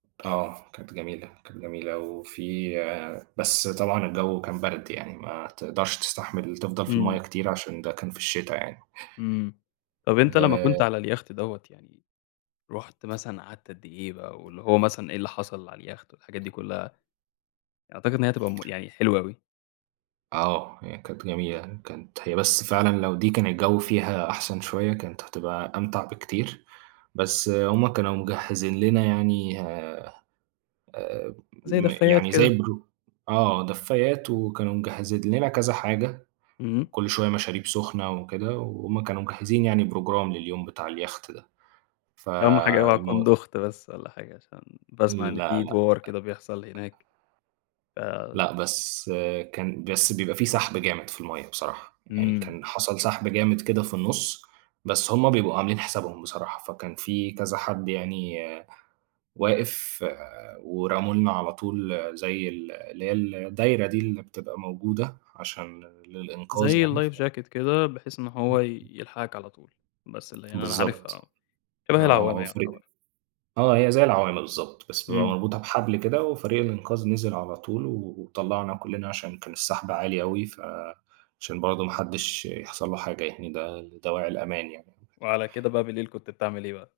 آه، كانت جميلة، كانت جميلة أوي وفي بس طبعًا الجو كان برد يعني، ما تقدرش تستحمل تفضل في المَيّه امم. كتير عشان ده كان في الشتا يعني. امم. و طَب أنت لمّا آآ كنت على اليخت دوّة يعني رُحت مثلًا قعدت قد إيه بقى؟ واللي هو مثلًا إيه اللي حصل على اليخت والحاجات دي كلّها؟ أعتقد إن هي هتبقى مُ يعني حلوة أوي. آه، هي كانت جميلة يعني، كانت هي بس فعلًا لو دي كان الجو فيها أحسن شوية، كانت هتبقى أمتع بكتير، بس هُم كانوا مجهزين لنا يعني، آآ، آآ زي م دفّايات يعني زي كده. برو آه، دفايات، وكانوا مجهزين لنا كذا حاجة، امم. وكل شوية مشاريب سخنة وكده، وهُم كانوا مجهزين يعني program لليوم بتاع اليخت ده، أهم حاجة اوعى تكون فالمو دُوخت بس والّا حاجة، عشان باسمع إن لا، في لأ. دوار كده بيحصل هناك. ف لأ، بس كان بس بيبقى في سحب جامد في المَيّه بصراحة، يعني امم. كان حصل سحب جامد كده في النُص، بس هُم بيبقوا عاملين حسابهم بصراحة، فكان في كذا حد يعني واقف، ورموا لنا على طول زي ال اللي هي الدايرة دي اللي بتبقى موجودة عشان ل للإنقاذ زي يعني. ف الlife jacket كده، بحيث إن امم، هو ي امم. يلحقك على طول، بس اللي يعني أنا عارفها بالضبط. آه. شبه آه، العوّامة وفريق يُعتبر. آه، هي زي العوامة بالضبط، بس بيبقى امم. مربوطة بحبل كده، وفريق الإنقاذ نزل على طول وطلّعنا كلّنا، عشان كان السحب عالي أوي، ف عشان برضو ما حدّش يحصل له حاجة يعني، ده لدواعي الأمان يعني. وعلى كده بقى بالليل كنت بتعمل إيه بقى؟